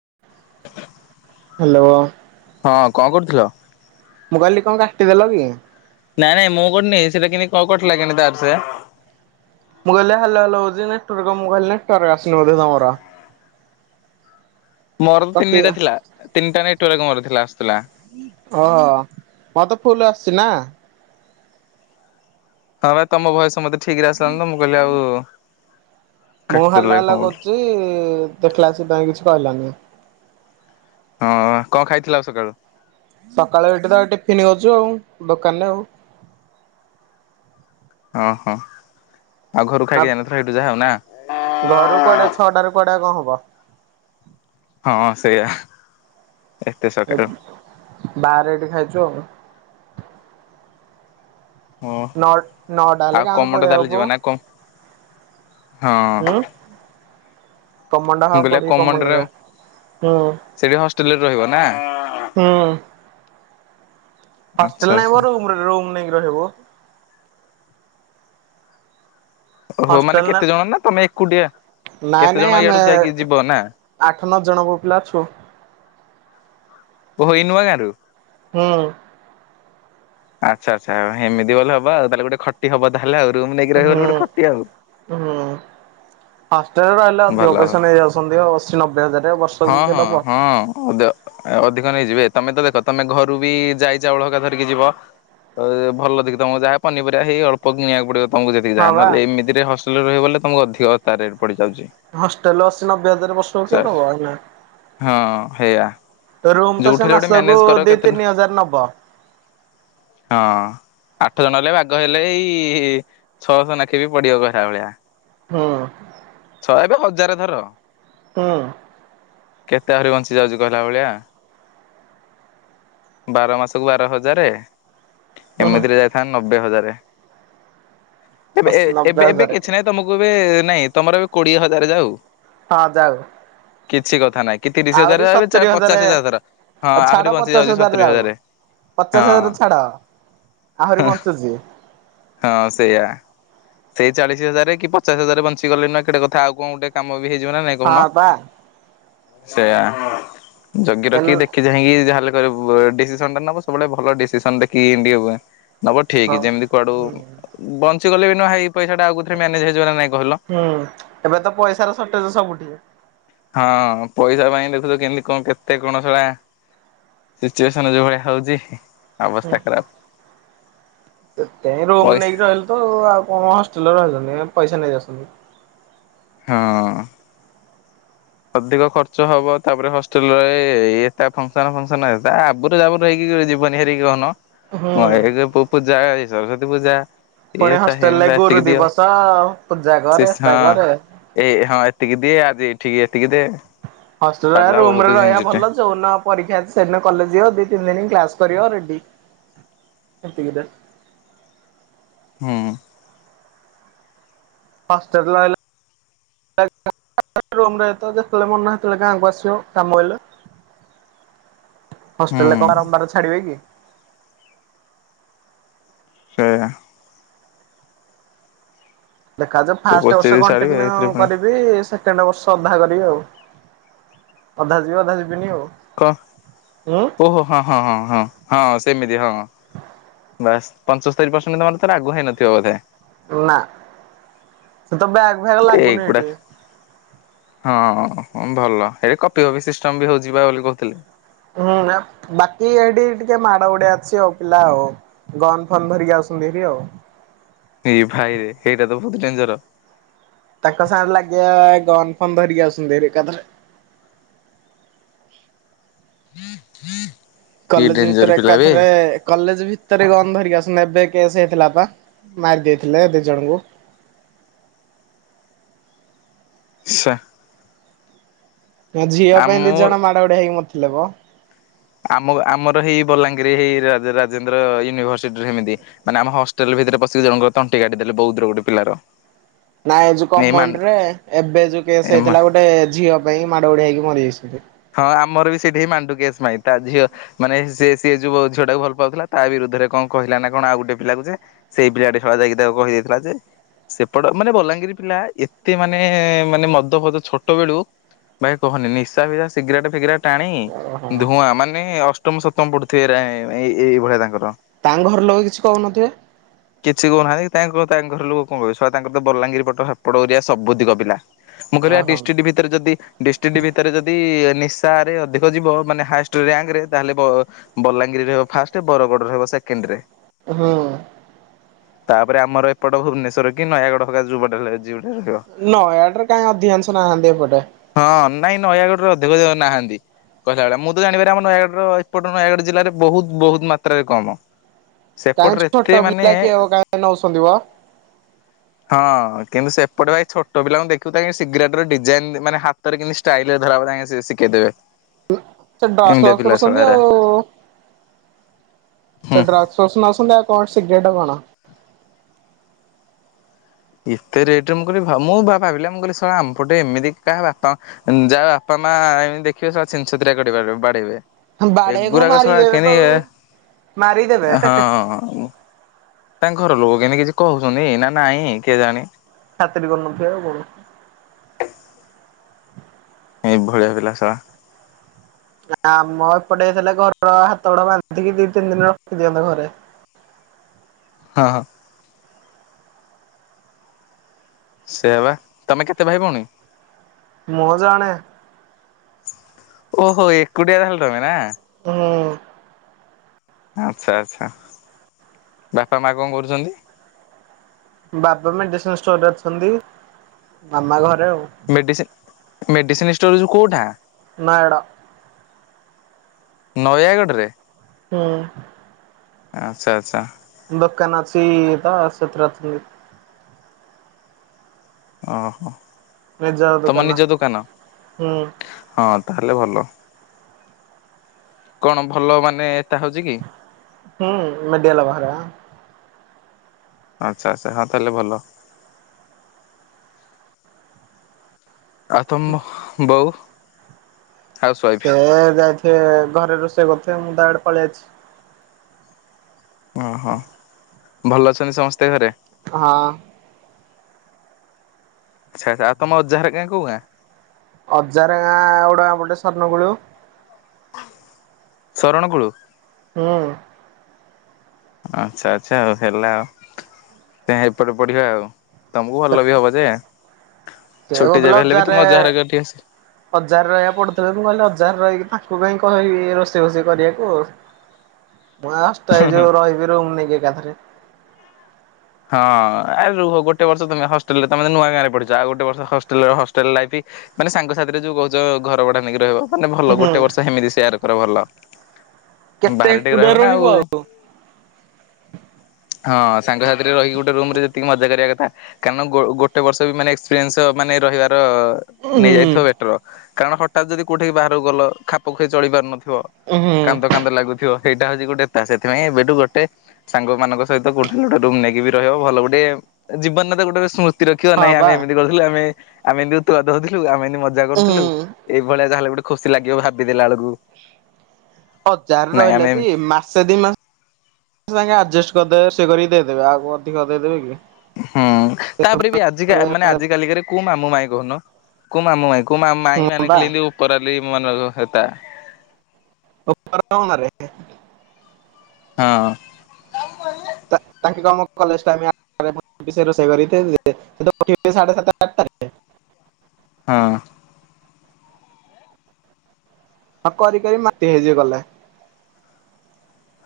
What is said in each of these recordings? [inaudible] Hello ହଁ କଣ କରୁଥିଲ? ମୁଁ କହିଲି କଣ କାଟିଦେଲ କି? ନାଇଁ ନାଇଁ ମୁଁ କଟିନି ସେଟା କେମିତି କଣ କଟିଲା କେମିତାର ସେ। ମୁ ଗଲା ହାଲୋ ହାଲୋ ହଉଛିି ନେଟୱରକ ମୁ କଇଲି ନେଟରୱର ଆସୁନି ବୋଧେ ତମର। ମୋର ତ କଟି ତିନିଟା ଥିଲା ତିନିଟା ନେ ଟୱାର୍କ ମୋର ଥିଲା। ଆସୁଥିଲା। ହଁ ମର ତ ଫୁଲ ଆସ ଛିନା ହଁ ଭାଇ ତମ ଭଏସ ମତେ ଠିକ ରେ ଆସିଲାନ ତ ମୁଁ କହିଲି ଆଉ ମୁଁ ହାଲୋ କାଟିଦେଲା କି କଣ ହାଲୋ ବୋଲି। କରୁଛି ଦେଖିଲାକୁ ସେ ତାର କିଛି କହିଲାନି। ହଁ କଣ ଖାଇଥିଲ ଆଉ ସକାଳୁ? ସକାଳୁ ଏଠି ତ ଟିଫନ୍ କରୁଛୁ ଆଉ ଦୋକାନ ରେ ଆଉ। ଓ ହୋ। ଆପ୍, ଘରୁ କୁଆଡେ ଛଅଟାରୁ କୁଆଡେ କଣ ୱ। ହଁ ସେଇଆ। ଏତେ ଏ ସକାଳୁ ବାହାରେ ଏଠି ଖାଇଛୁ ଆଉ। ହଁ ନଅ ନଅଟା ଆଉ ହେଲେ ଗାଁକୁ କମଣ୍ଡ ପଳେଇବ ତାହେଲେ ଯିବ ବୋଉ। ନା କଣ? ହଁ କମଣ୍ଡ ହଁ ମୁଁ କହିଲି ଆଉ ପଢିବି କମଣ୍ଡରେ, ହୁଁ ସେଠି ହଷ୍ଟେଲରେ ରହିବ ନା? ହୁଁ। ଆଚ୍ଛା ହଷ୍ଟେଲ ନାହିଁ ଆଚ୍ଛା। ମ ରୁମରେ ରୁମ୍ ନେଇକି ରହିବୁ। ଓହୋ ମାନେ ହଷ୍ଟେଲ ନା, କେତେ ଜଣ ତମେ ଏକୁଟିଆ କେତେ ନାଇଁ ଜଣ ନାଇଁ ଇଆଡୁ ଆମେ ଯାଇକି ଯିବ ନା ଆଠ ନଅ ଜଣ ପୁଅ ପିଲା ଅଛୁ। ଓହୋଃ ଏଇ ନୂଆ ଗାଁରୁ? ହୁଁ ଆଚ୍ଛା ଆଚ୍ଛା ଏମିତି ଗଲେ ହବା ଆଉ ତାହେଲେ ଗୋଟେ ଖଟି ହବ ତା ହେଲା ଆଉ ରୁମ୍ ନେଇକି ରହିବ ବୋଲି ହୁଁ ଗୋଟେ ଖଟି ଆଉ। [inaudible] ଲେରେ ରହିଲେ ଭଲ ଅଧିକ ଭଲ ପଇସା ନେଇଯାଉଛନ୍ତି ଆଉ ଅଶୀ ନବେ ହଜାରେ ଆଉ ବର୍ଷକୁ ହଁ କିଏ ହଁ ଦବ। ହଁ ଅଧିକ ନେଇଯିବେ ତମେ ତ ଦେଖ, ତମେ ଘରୁ ବି ଜାଇ ଚାଉଳ ହେକାଧରିକି ଯିବ, ତ ଭଲ ଦେଖି ତମକୁ ଯାହା ପନିପରିବା ହେଇ ଅଳ୍ପ କିଣିବାକୁ ପଡିବ। ତମକୁ ଯେତିକି ହଁ ଯା ବା ନହେଲେ ଏମତିରେ ହଷ୍ ହଷ୍ଟେଲରେ ରହିବାକୁ ହେଲେ ତମକୁ ଅଧିକ ତା ରେଟ୍ ପଡିଯାଉଛି। ହଷ୍ଟେଲ ଅଶି ନବେ ହଜାର ବର୍ଷକୁ କିଏ ଚାଲ ଦବ ଏଇନା। ହଁ ହେଇଆ ରୁମ୍ ତ ସେ ଯୋଉଠାରେ ଗୋଟେ ମାସକୁ ମ୍ୟାନେଜ କର ଦି କେତେ ତିନି ହଁ। ହଜାର ନବ। ଆଠ ଜଣ ହେଲେ ବାଗ ହେଲେ ଏଇଇଇ ଛଅଶ ନେଖେ ବି ପଡିବ କହିଲା ଭଳିଆ। ହୁଁ। ଜାର ଧର ହୁଁ। କେତେ ଆହୁରି ବଞ୍ଚି ଯାଉଛି କହିଲା ଭଳିଆ। ବାର ମାସକୁ ବାର ହଜାରେ ହୁଁ ହୁଁ ଏମିତିରେ ଯାଇଥାନ୍ତା ନବେ ହଜାରେ। ରେ। ତେବେ ଏ ଅଶୀ ନବେ ଏବେ ଏବେ ହଜାର କିଛି ନାହିଁ ତମକୁ ଏବେ ନାଇଁ ତମର ଏବେ କୋଡିଏ ହଜାରେ ଯାଉ ହଁ ଯାଉ। କିଛି କଥା ନାଇଁ। କି ତିରିଶ ହଜାର ଆଉ ଚା ପଚାଶ ହଜାର ଧର। ହଁ ଆଉ ଆହୁରି ଛାଡ ବଞ୍ଚି ପଚାଶ ଯାଉଛି ହଜାର ସତୁରି ଯାଉ, ହଜାରେ ପଚାଶ ହଁ ହଜାର ଛାଡ, ଆହୁରି ବଞ୍ଚୁଚି। ହଁ ସେଇଆ। ସେଇ ଚାଳିଶି ହଜାରେ କି ପଚାଶ ହଜାରେ ବଞ୍ଚି ଗଲେ ନା କେଡେ କଥା ଆଉ କଣ ଗୋଟେ କାମକୁ ହେଇଯିବ ନା ନାଇଁ କହୁନ? ହଁ ବା ସେଇୟା ଯ କି ଏନ୍ ଦେଖିଚାଇଁକି ଯାହାଲେ ଯ ଉଁ ବା ଯଦି ଡିସିସନ ଟେ ନବ ସବୁବେଳେ ଭଲ ଡିସିସନ ନିଅବା ନବ ଠିକ୍ ହଁ ଯେମିତି କୁଆଡୁ ହୁଁ। ବନ୍ [unintelligible] ପଇସା ଟା ଆଉ କୋଉଥିରେ ମ୍ୟାନେଜ୍ ହେଇଯିବ ନା ନାହିଁ କହିଲ ହୁଁ ଏବେ ତ ପଇସାର ସର୍ଟେଜ ସବୁଠି। ହଁ ପଇସା ପାଇଁ ଦେ ଖୁଚ କେମିତି କଣ କେତେ ଗୁଣଶଳା ସିଚୁଏସନ ଯୋଉ ଭଳିଆ ହଉଛି ଅବସ୍ଥା ଖରାପ। ସେତେଇଁ ରୁମ ପଇସା ନେଇକି ରହିଲୁ ତ ଆଉ କଣ ହଷ୍ଟେଲରେ ରହିଲନି ପଇସା ନେଇଯାଉଛନ୍ତି। ହଁଅଁ ଅଧିକ ଖର୍ଚ୍ଚ ହବ ତାପରେ ହଷ୍ଟେଲ ରେ ଏ ଟା ଫଙ୍କସନ ଫଙ୍କସନ ଆ ଆବୁରୁ ଯାବୁରୁ ହେଇକି ଯିବନି ହେରିକି କହୁନ। ହୁଁ। ମୁଁ ଏ ଏ ଗେ ପୂଜା ଯାଏ ସରସ୍ଵତୀ ପୂଜା ଇଏ ପୁଣି ତା ହଷ୍ଟେଲ ରେ ହେମତା ଗୋରୁ ଏତିକି ଦିଅ ଦିବସ ପୂଜା ସେ କରେ ହଁ ଏତା କରେ। ଠିଏ ଏତିକି ଦେ। ହଷ୍ଟେଲ ରହା ପାଲା ରୁମ ବହୁତ ରେ ରହିବା ଜିନିଷଟେ ଭଲ ଯୋଉନ ପରୀକ୍ଷା ଅଛି ସେଦିନ କଲେଜ ଯିବ ଦି ତିନି ଦିନି କ୍ଲାସ। କରିବ ରେଡି ଏତିକିରେ ହୁଁ ହଷ୍ଟେଲ ରହିଲେ ଯେତେବେଳେ ମନ ସେତେବେଳେ ଗାଁକୁ ଆସିବ କାମ ହେଲେ। ହୁଁ ହଷ୍ଟେଲରେ କ ବାରମ୍ବାର ଛାଡିବେ କି? ସେଇଆ ଦେଖାଯାଉ ଫାଷ୍ଟ ବର୍ଷ କୋଚିଂ ଛାଡିବେ କଣ୍ଟିନ୍ୟୁ ଏଥିରେ ପୁଣି କରିବି ସେକେଣ୍ଡ ବର୍ଷ ଅଧା କରିବି ଆଉ ଅଧା ଯିବି ଅଧା ଯିବିନି ଆଉ। କ ଉଁ ଓହୋ ହଁ ହଁ ହଁ ହଁ ହଁ ସେମିତି ହଁ। ବାସ ପଞ୍ଚସ୍ତରୀ ପରସେଣ୍ଟ ତମର ତାର ଆଗୁଆ ହେଇନଥିବ ବଧେ? ନା ସେ ତ ବ୍ୟାଗ୍ ଫ୍ୟାଗ୍ ଲାଗୁନି ଏଇଗୁଡା ଏଇଠି। ହଁ ଭଲ ଏଟି କପି ଫପି ସିଷ୍ଟମ ବି ହଉଛି ବା ବୋଲି କହୁଥିଲେ। ହୁଁ ବାକି ଏଠି ଟିକେ ମାଡ ଗୁଡେ ଅଛି ଆଉ ପିଲା ଆଉ ଗନ ଫନ ଧରିକି ଆସଛନ୍ତି ହେଠରି ଆଉ ଏଇ ଭାଇରେ ସେଇଟା ତ ବହୁତ ଡେଞ୍ଜର। ତାଙ୍କ ସାଙ୍ଗରେ ଲାଗିବା ଗନ ଫନ ଧରିକି ଆସଛନ୍ତି ଏକାଥରେ [inaudible] କଲେଜ ଡେଞ୍ଜର ଭିତରେ ପିଲା ବେ ଏକାଥରେ କଲେଜ ଭିତରେ ଗନ୍ ଧରିକି ଆସ ଏବେ କେସ୍ ହେଇଥିଲା ପା ମାରି ଦେଇେଇଥିଲେ ଦି ଜଣଙ୍କୁ। ସେ ନା ଝିଅ ପାଇଁ ଦି ଜଣ ମାଡ ଗୋଡିଆ ହେଇକି ମରଥିଲେ ବା। ଆମ ଆମର ହେଇ ବଲାଙ୍ଗୀର ହେଇ ରା ରାଜେନ୍ଦ୍ର ୟୁନିଭରସିଟି ରେ ସେମିତି ମାନେ ଆମ ହଷ୍ଟେଲ ଭିତରେ ପଶିକି ଜଣଙ୍କର ତଣ୍ଟି କାଟି ଦେଲେ ବଉଧ ର ଗୋଟେ ପିଲାର। ନାଇଁ ଯୋଉ ଏଇ ମା କମଣ୍ଡ ରେ ଏବେ ଯୋଉ କେସ ଏ ମା ହେଇଥିଲା ଗୋଟେ ଝିଅ ପାଇଁ ମାଡ ଗୋଲଆ ହେଇକି ମରିଯାଇଛି ହଁ ଆମର ବି ସେଇଠି ହି ମାଣ୍ଡୁ କେସ୍ ପାଇଁ ତା ଝିଅ ମାନେ ସିଏ ସିଏ ଯୋଉ ଝିଅ ଟାକୁ ଭଲ ପାଉଥିଲା ତା ବିରୁଦ୍ଧରେ କଣ କହିଲ ନା କଣ ଆଉ ଗୋଟେ ପିଲାକୁ ଯେ ସେଇ ପିଲାଟି ଶଳା ଯାଇକି ତାକୁ କହିଦେଇଥିଲା ଯେ ସେପଟ ମାନେ ବଲାଙ୍ଗୀର ପିଲା ଏତେ ମାନେ ମାନେ ମଦ ଫଦ ଛୋଟ ବେଳୁ ଭାଇ କହନି ନିଶା ଫିସା ସିଗରାଟ ଫିଗରାଟ ଟାଣି ଓହୋ ଧୂଆଁ ମାନେ ଅଷ୍ଟମ ସପ୍ତମ ପଡୁଥିବେ ଏରା ଏ ଏଇ ଏଇଭଳିଆ ତାଙ୍କର। ତାଙ୍କ ଘର ଲୋକ କିଛି କହୁନଥିବେ। ତାଙ୍କୁ ଆଉ ତାଙ୍କ ଘରଲୋକ କଣ କଇବେ ଶଳା ତାଙ୍କର ତ ବଲାଙ୍ଗୀର ପଟ ହେପଟ ଏରିଆ ସବୁତିକ ପିଲା। ମୁଁ କହିଲି ଆଉ ଓହୋ ଡିଷ୍ଟିଟି ଭିତରେ ଯଦି ଡିଷ୍ଟିଟି ଭିତରେ ଯଦି ନିଶାରେ ଅଧିକ ଯିବ ମାନେ ହାଏଷ୍ଟ ରିଆଙ୍କ ରେ ତାହେଲେ ବ ବଲାଙ୍ଗୀର ରେ ଫାଷ୍ଟ ବରଗଡ଼ରେ ହେବ ସେକେଣ୍ଡ ରେ। ହୁଁ। ତାପରେ ଆମର ଏପଟ ଭୁବନେଶ୍ଵର କି ନୟାଗଡ ହକା ଯୋଉପଟ ହେଲେ ଯି ନୟାଗଡ଼ ରେ କାଇଁ ଅଧିକାଂଶ ନାହାନ୍ତି ଏପଟେ। ଦେଖ ଦେଖ ନାହାନ୍ତି କହିଲା ଭଳୀଆ ମୁଁ ତ ଜାଣିବାରେ ଆମ ନୟାଗଡ଼ର ଏପଟ ନୟାଗଡ ଜିଲ୍ଲାରେ ବହୁତ ବହୁତ ମାତ୍ରାରେ କମ। କାହିଁକି ସେପଟରେ ଏତେ ଛୋଟ ମାନେ ପିଲା କି ହେବ କାଇଁ ନଉଛୁ ଶୋଦିବ। ହଁ କିନ୍ତୁ ସେପଟେ ଭାଇ ଛୋଟ ପିଲାଙ୍କୁ ଦେଖିବୁ ତାଙ୍କେ ସିଗିରାଟେ ଡିଜାଇନ ମାନେ ହାତରେ କିିମତି ଷ୍ଟାଇଲ ରେ ଧରାହବ ତା ଶିକେଇ ଦେବେ। ସେ ଡସ୍ ଫସ୍ ପସନ୍ତି ଆଉ ହୁଁ। ଡ୍ରକ୍ସ ଫକ୍ସ ନୋଉଚନ୍ତ ଆଉ କଣ ସିଗାରେଟ୍ ଏଟା କଣ ଏତେ ରେଟ ରେ ମୁଁ କହିଲି ଭା ମୁଁ ଭା ଭାବିଲି ବା ମୁଁ କହିଲି ଶଳା ଆମପଟେ ଏମିତି କାହା ବାପା ଯାହା ବାପା ମା ଏମିତି ଦେଖିବେ ଶଳା ଛିନ ଛତରିଆ କରି ବାଦେ ବଡେଇବେ। ହଁ ବାଡ଼େଇବେ କନ ମାରିଦେବେ ତ ମାରି ଦେବେ ହେଁ ହେଁ। ହଁ ତାଙ୍କ ଘର ଲୋକ କେମତି କିଛି କହୁଛନ୍ତି ନା ନାଇଁ କେଜାଣି। ଖାତିରି କରୁନଥିବେ ଆଉ କଣ। ଏଇ ଭଳିଆ ପିଲା ଶଳା- ନା ଆମ ଏପଟେ ହେଇଥିଲେ ଘର ହାତ ଗୋଡ ବାନ୍ଧିକି ଦି ତିନି ଦିନ ରଖିଦିଅନ୍ତେ ଘରେ। ହଁ ହଁ। ସେଇଆ ବା ତମେ କେତେ ଭାଇ ଭଉଣୀ? ମୁଁ ଜଣେ। ଓହୋ ଏକୁଟିିଆ ତାହେଲେ ତମେ ନା। ହୁଁ। ଆଛା ଆଚ୍ଛା ବାପା ମା କଣ କରୁଛନ୍ତି? ବାବା ମେଡିସିନ ଷ୍ଟୋରରେ ଅଛନ୍ତି ମାମା ଘରେ ଆଉ। ମେଡ଼ିସିନ ମେଡିସିନ ଷ୍ଟୋର ଯୋଉ କୋଉଟା? ନୟାଗଡ଼। ନୟାଗଡ଼ରେ। ହୁଁ ଆଚ୍ଛା ଆଚ୍ଛା ଦୋକାନ ଅଛି ତ ସେଥିରେ ଅଛନ୍ତି। ଓହୋ। ତମର ନିଜ ଦୋକାନ ହୁଁ। ହଁ ତାହଲେ ଭଲ କଣ ଭଲ ମାନେ ଏଟା ହେଉଚି କି? ହୁଁ [unintelligible] ଆଚ୍ଛା ଆଚ୍ଛା ହଁ ତାହଲେ ଭଲ। ଆଉ ତମ ବୋଉ। ହାଉସ୍ ୱାଇଫ୍ ସେ ଯାଇଥିବେ ଘରେ ରୋଷେଇ କରୁ ସେ ମୁଁ ଦଡିପାଳେ ଅଛି। ଓହୋ ଭଲ ଅଛନ୍ତି ସମସ୍ତେ ଘରେ। ହଁ। ଆଚ୍ଛା ଆଚ୍ଛା ଆ ତମ ଅଜାଘର ଗାଁ କୋଉ ଗାଁ? ଅଜାର ଗାଁ ଉଡା ଗୋଟେ ଅନୁଗୁଳୁ। ଶରଣ କୁଳୁ ହୁଁ। ଆଚ୍ଛା ଆଚ୍ଛା ଆଉ ହେଲା ଆଉ ଏପଟେ ପଢିବା ଆଉ। ତମକୁ ସେ ଭଲ ବି ହବ ଯେ। ସେ ଛୁଟି କୋହୁଥିଲେ ଯେବେ ହେଲେ ବି ତମ ଅଜାରେ ଘର ଘରଠିକି ଅଜା ଆସିବ। ଘରରେ ରହିବାକୁ ପଢୁଥିଲେବି ମୁଁ କହିଲି ଅଜା ଘରରେ ରହିକିନା [unintelligible] ରୋଷେଇ ଫୋଷେଇ କରିବାକୁ ମୁଁ ଏ ହଷ୍ଟେ ଏ ଯୋଉ ରହିବି ରୁମ ନେଇକି ଏକାଥରେ। ହଁ ଆରେ ରୁହ ଗୋଟେ ବର୍ଷ ତମେ ହଷ୍ଟେଲ ରେ ତମେ ନୂଆ ଗାଁରେ ପଢିଛ ଆଉ ଗୋଟେ ବର୍ଷ ହଷ୍ଟେଲ ହଷ୍ଟେଲ୍ ଲାଇଫି ମାନେ ସାଙ୍ଗ ସାଥିରେ ଯୋଉ କୋହୁଚ ଘର ଭଢା ନେଇକି ରହିବ। ମାନେ ଭଲ ହୁଁ ଗୋଟେ ବର୍ଷ ହେମିତି ସେୟାର କର ଭଲ। କେତେ ବାହାରେ ଟିକେ ଏକୁଟିଆ ରହିବ ନା ରହିବୁ ଆଉ ହଁ ସାଙ୍ଗ ସା ଗୋଟେ ରୁମ ରେ ଯେତିକି ମଜା କରିବା କଥା କାରଣ ଗୋ ଗୋଟେ ବର୍ଷ ବି ମାନେ ଏକ୍ସପିରିଏନ୍ସ ମାନେ ରହିବାର। ହୁଁ ନେଇଯାଇଥିବ ବେଟର କାରଣ ହ ତାର ଯଦି କୋଉଠିକି ବାହାରକୁ ଗଲ ଖାପ ଖୁଆଇ ଚଳି ପାରୁନଥିବ। ଥିବ ହୁଁ କାନ୍ଦ କାନ୍ଦ ଲାଗୁଥିବ। ସେଇଟା ହୋଉଚି ଗୋଟେ ପା [unintelligible] ସେଥିପାଇଁ ଏବେଠୁ ଗୋଟେ ସାଙ୍ଗମାନଙ୍କ ସହିତ କୋଉଠି ଗୋଟେ ରୁମ୍ ନେଇ ବି ରହିବ ଭଲ ଗୋଟେ ଜୀବନରେ ତ ଗୋଟେ ସ୍ମୃ ତି ରଖିବା ହଁ ନାଇଁ ବା ଆମେ ଏମିତି କରିୁଥିଲେ ଆମେ ଆମେ ଏମିତି ଉତୁପାତ ହୋଉଥିଲୁ ଆମେ ଏମିତି ମଜା ହୁଁ କରୁଥିଲୁ ଏଇଭଳିଆ ଯା ହେଲେ ଗୋଟେ ଖୁସି ଲାଗିବ ଭାବି ଦେଲା ବେଳକୁ। ହଜାରେ ନାଇଁ ରହିଲେ ଆମେ ବି ଏମିତି ମାସେ ଦି ମାସ ସାଙ୍ଗେ ଆଡଜେଷ୍ଟ କରିଦେ ସେ କରିିକି ଦେଇଦେବେ କାହାକୁ ଅଧିକ ଦେଇଦେବେ କି? ହଁ ତାପରେ ବି ଆଜିକା ଆଜି କାଲିକାରେ କୋଉ ମାମୁଁ ମାଇ‌ଁ କୋହୁନ। କୋଉ ମାମୁଁ ମାଇଁ କୋଉ ମା ମାଇଁ ହଁ ମାନେ ବା ଖାଲି ଏମିତି ଉପରାଲି ମାନଙ୍କ ସେତା [inaudible] ହଁ ମାରେ କେ ହଁ। ତା-ତାଙ୍କ କାମ କଲେଜ୍ ଟାଇମ୍ ଆଟାରେ ମୁଁ [inaudible] ସେ ରୋଷେଇ କରିକି ଥୋଇଦେବେ, ସିଏ ତ ଉଠିବେ ସାଢେ ସାତଟା ଆଟାରେ ହଁ। ହଁ କରି କରି ମାଟି ହେଇଯିବୁ କଲେ।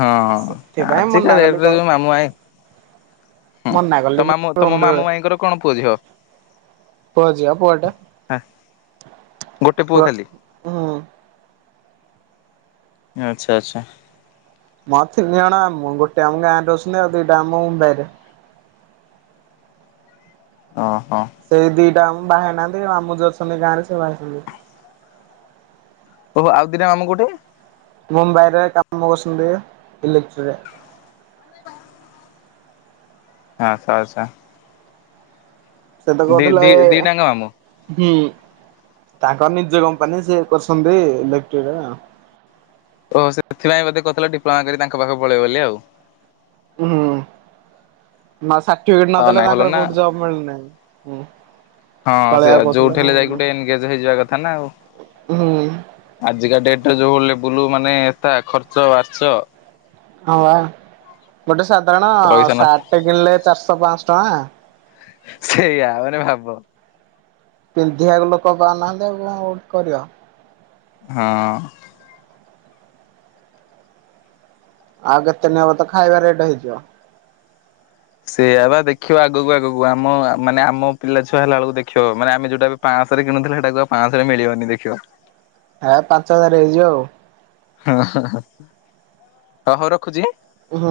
ହଁ ଆଜିକା ମନା ଡେଟ୍ କଲି ରେ କଣ ଯୋଉ ମାମୁଁ ମାଇଁ, ହଁ ମନା କଲି ତ ମାମୁଁ ମୁଁ ତୋମ ରୁମରେ ରହେ ମାମୁଁ ମାଇଁ ଙ୍କର କଣ ପୁଅ ଝିଅ? ପୁଅ ଝିଅ ପୁଅଟେ ହେଁ ଗୋଟେ ପୁଅ ଖାଲି। ହୁଁ ଆଚ୍ଛା ଆଚ୍ଛା। ମା ଥିନ ଜଣ ଆ, ମାମୁଁ ଗୋଟେ ଆମ ଗାଁ ରେ ରହୁଛନ୍ତି, ଆଉ ଦୁଇଟା ମାମୁଁ ମୁମ୍ବାଇ ରେ। ଓହୋ ସେଇ ଦିଟା ମାମୁଁ ବାହା ହେଇ ନାହାନ୍ତି, ମାମୁଁ ଯୋଉ ଅଛନ୍ତି ଗାଁରେ ସିଏ ବାହା ହେଇଛନ୍ତି। ଓହୋ ଆଉ ଦିଟା ମାମୁଁ କୋଉଠି? ମୁମ୍ବାଇରେ କାମ କରୁଛନ୍ତି ଇଲେକ୍ଟ୍ରିକ ରେ। ଆ ଆଚ୍ଛା, ଆଚ୍ଛା। ସେତ ଦି କହୁଥିଲା ଦି ଏ, ଦିଟାଙ୍କ ମାମୁଁ। ହୁଁ ତାଙ୍କ ନିଜ କମ୍ପାନୀ ସେ କରଛନ୍ତି ଇଲେକ୍ଟ୍ରି ରେ। ଓହୋ ସେଥିପାଇଁ ବୋଧେ କହୁଥିଲ ଡିପ୍ଲୋମା କରି ତାଙ୍କ ପାଖକୁ ପଳେଇ ବୋଲି ଆଉ। ଉଁ, ହୁଁ ହୁଁ, ମା ସା ଫିଟ ହଁ ନଦେଲେ ନାଇଁ ଭଲ ପାଖର ନା କୋଉଠି ଜବ୍ ମିଳୁନାଇଁ। ହୁଁ। ହଁ ସେୟା ପଳେଇବାକୁ କହୁଥିଲା ଯୋଉଠି ହେଲେ ଯାଇକି ହୁଁ ଗୋଟ ଏନଗେଜ୍ ହେଇଯିବା କଥା ନା ଆଉ, ହଁ ଆଜିକା ଡେଟ୍ ଯୋଉ ଲେବୁଲୁ ମାନେ ଏଟା ଖର୍ଚ୍ଚ ବାର୍ଚ ହଁ ବା ଗୋଟେ ସାଧାରଣ ପଇସା ନ ସାର୍ଟ ଟେ କିଣିଲେ ଚାରିଶହ ପାଁଶହ ଟଙ୍କା। ସେଇୟା ଆଉ ମାନେ ଭାବ ପିନ୍ଧିବାକୁ ଲୋକ ପାଉନାହାନ୍ତି ଆଉ କଣ କରିବ। ହଁ। ଆଉ କେତେ ଦିନ ହବ ତ ଖାଇବା ରେଟ୍ ହେଇଯିବ। ସେଇଆ ବା ଦେଖିବ ଆଗକୁ ଆଗକୁ ଆମ ଆ, ମାନେ ଆମ ପିଲା ଛୁଆ ହେଲା ବେଳକୁ ଦେଖିବ, ମାନେ ଆମେ ଯୋଉଟା ଏବେ ପାଁଶରେ କିଣୁଥିଲେ ସେଟାକୁ ଆଉ ପାଁଶରେ ମିଳିବନି ଦେଖିବ। ଏ ପାଞ୍ଚ ହଜାର ହେଇଯିବ ଆଉ। ହଁ, ହଁ, ହଁ ହୋ ହଉ ରଖୁଚି। ହଁ।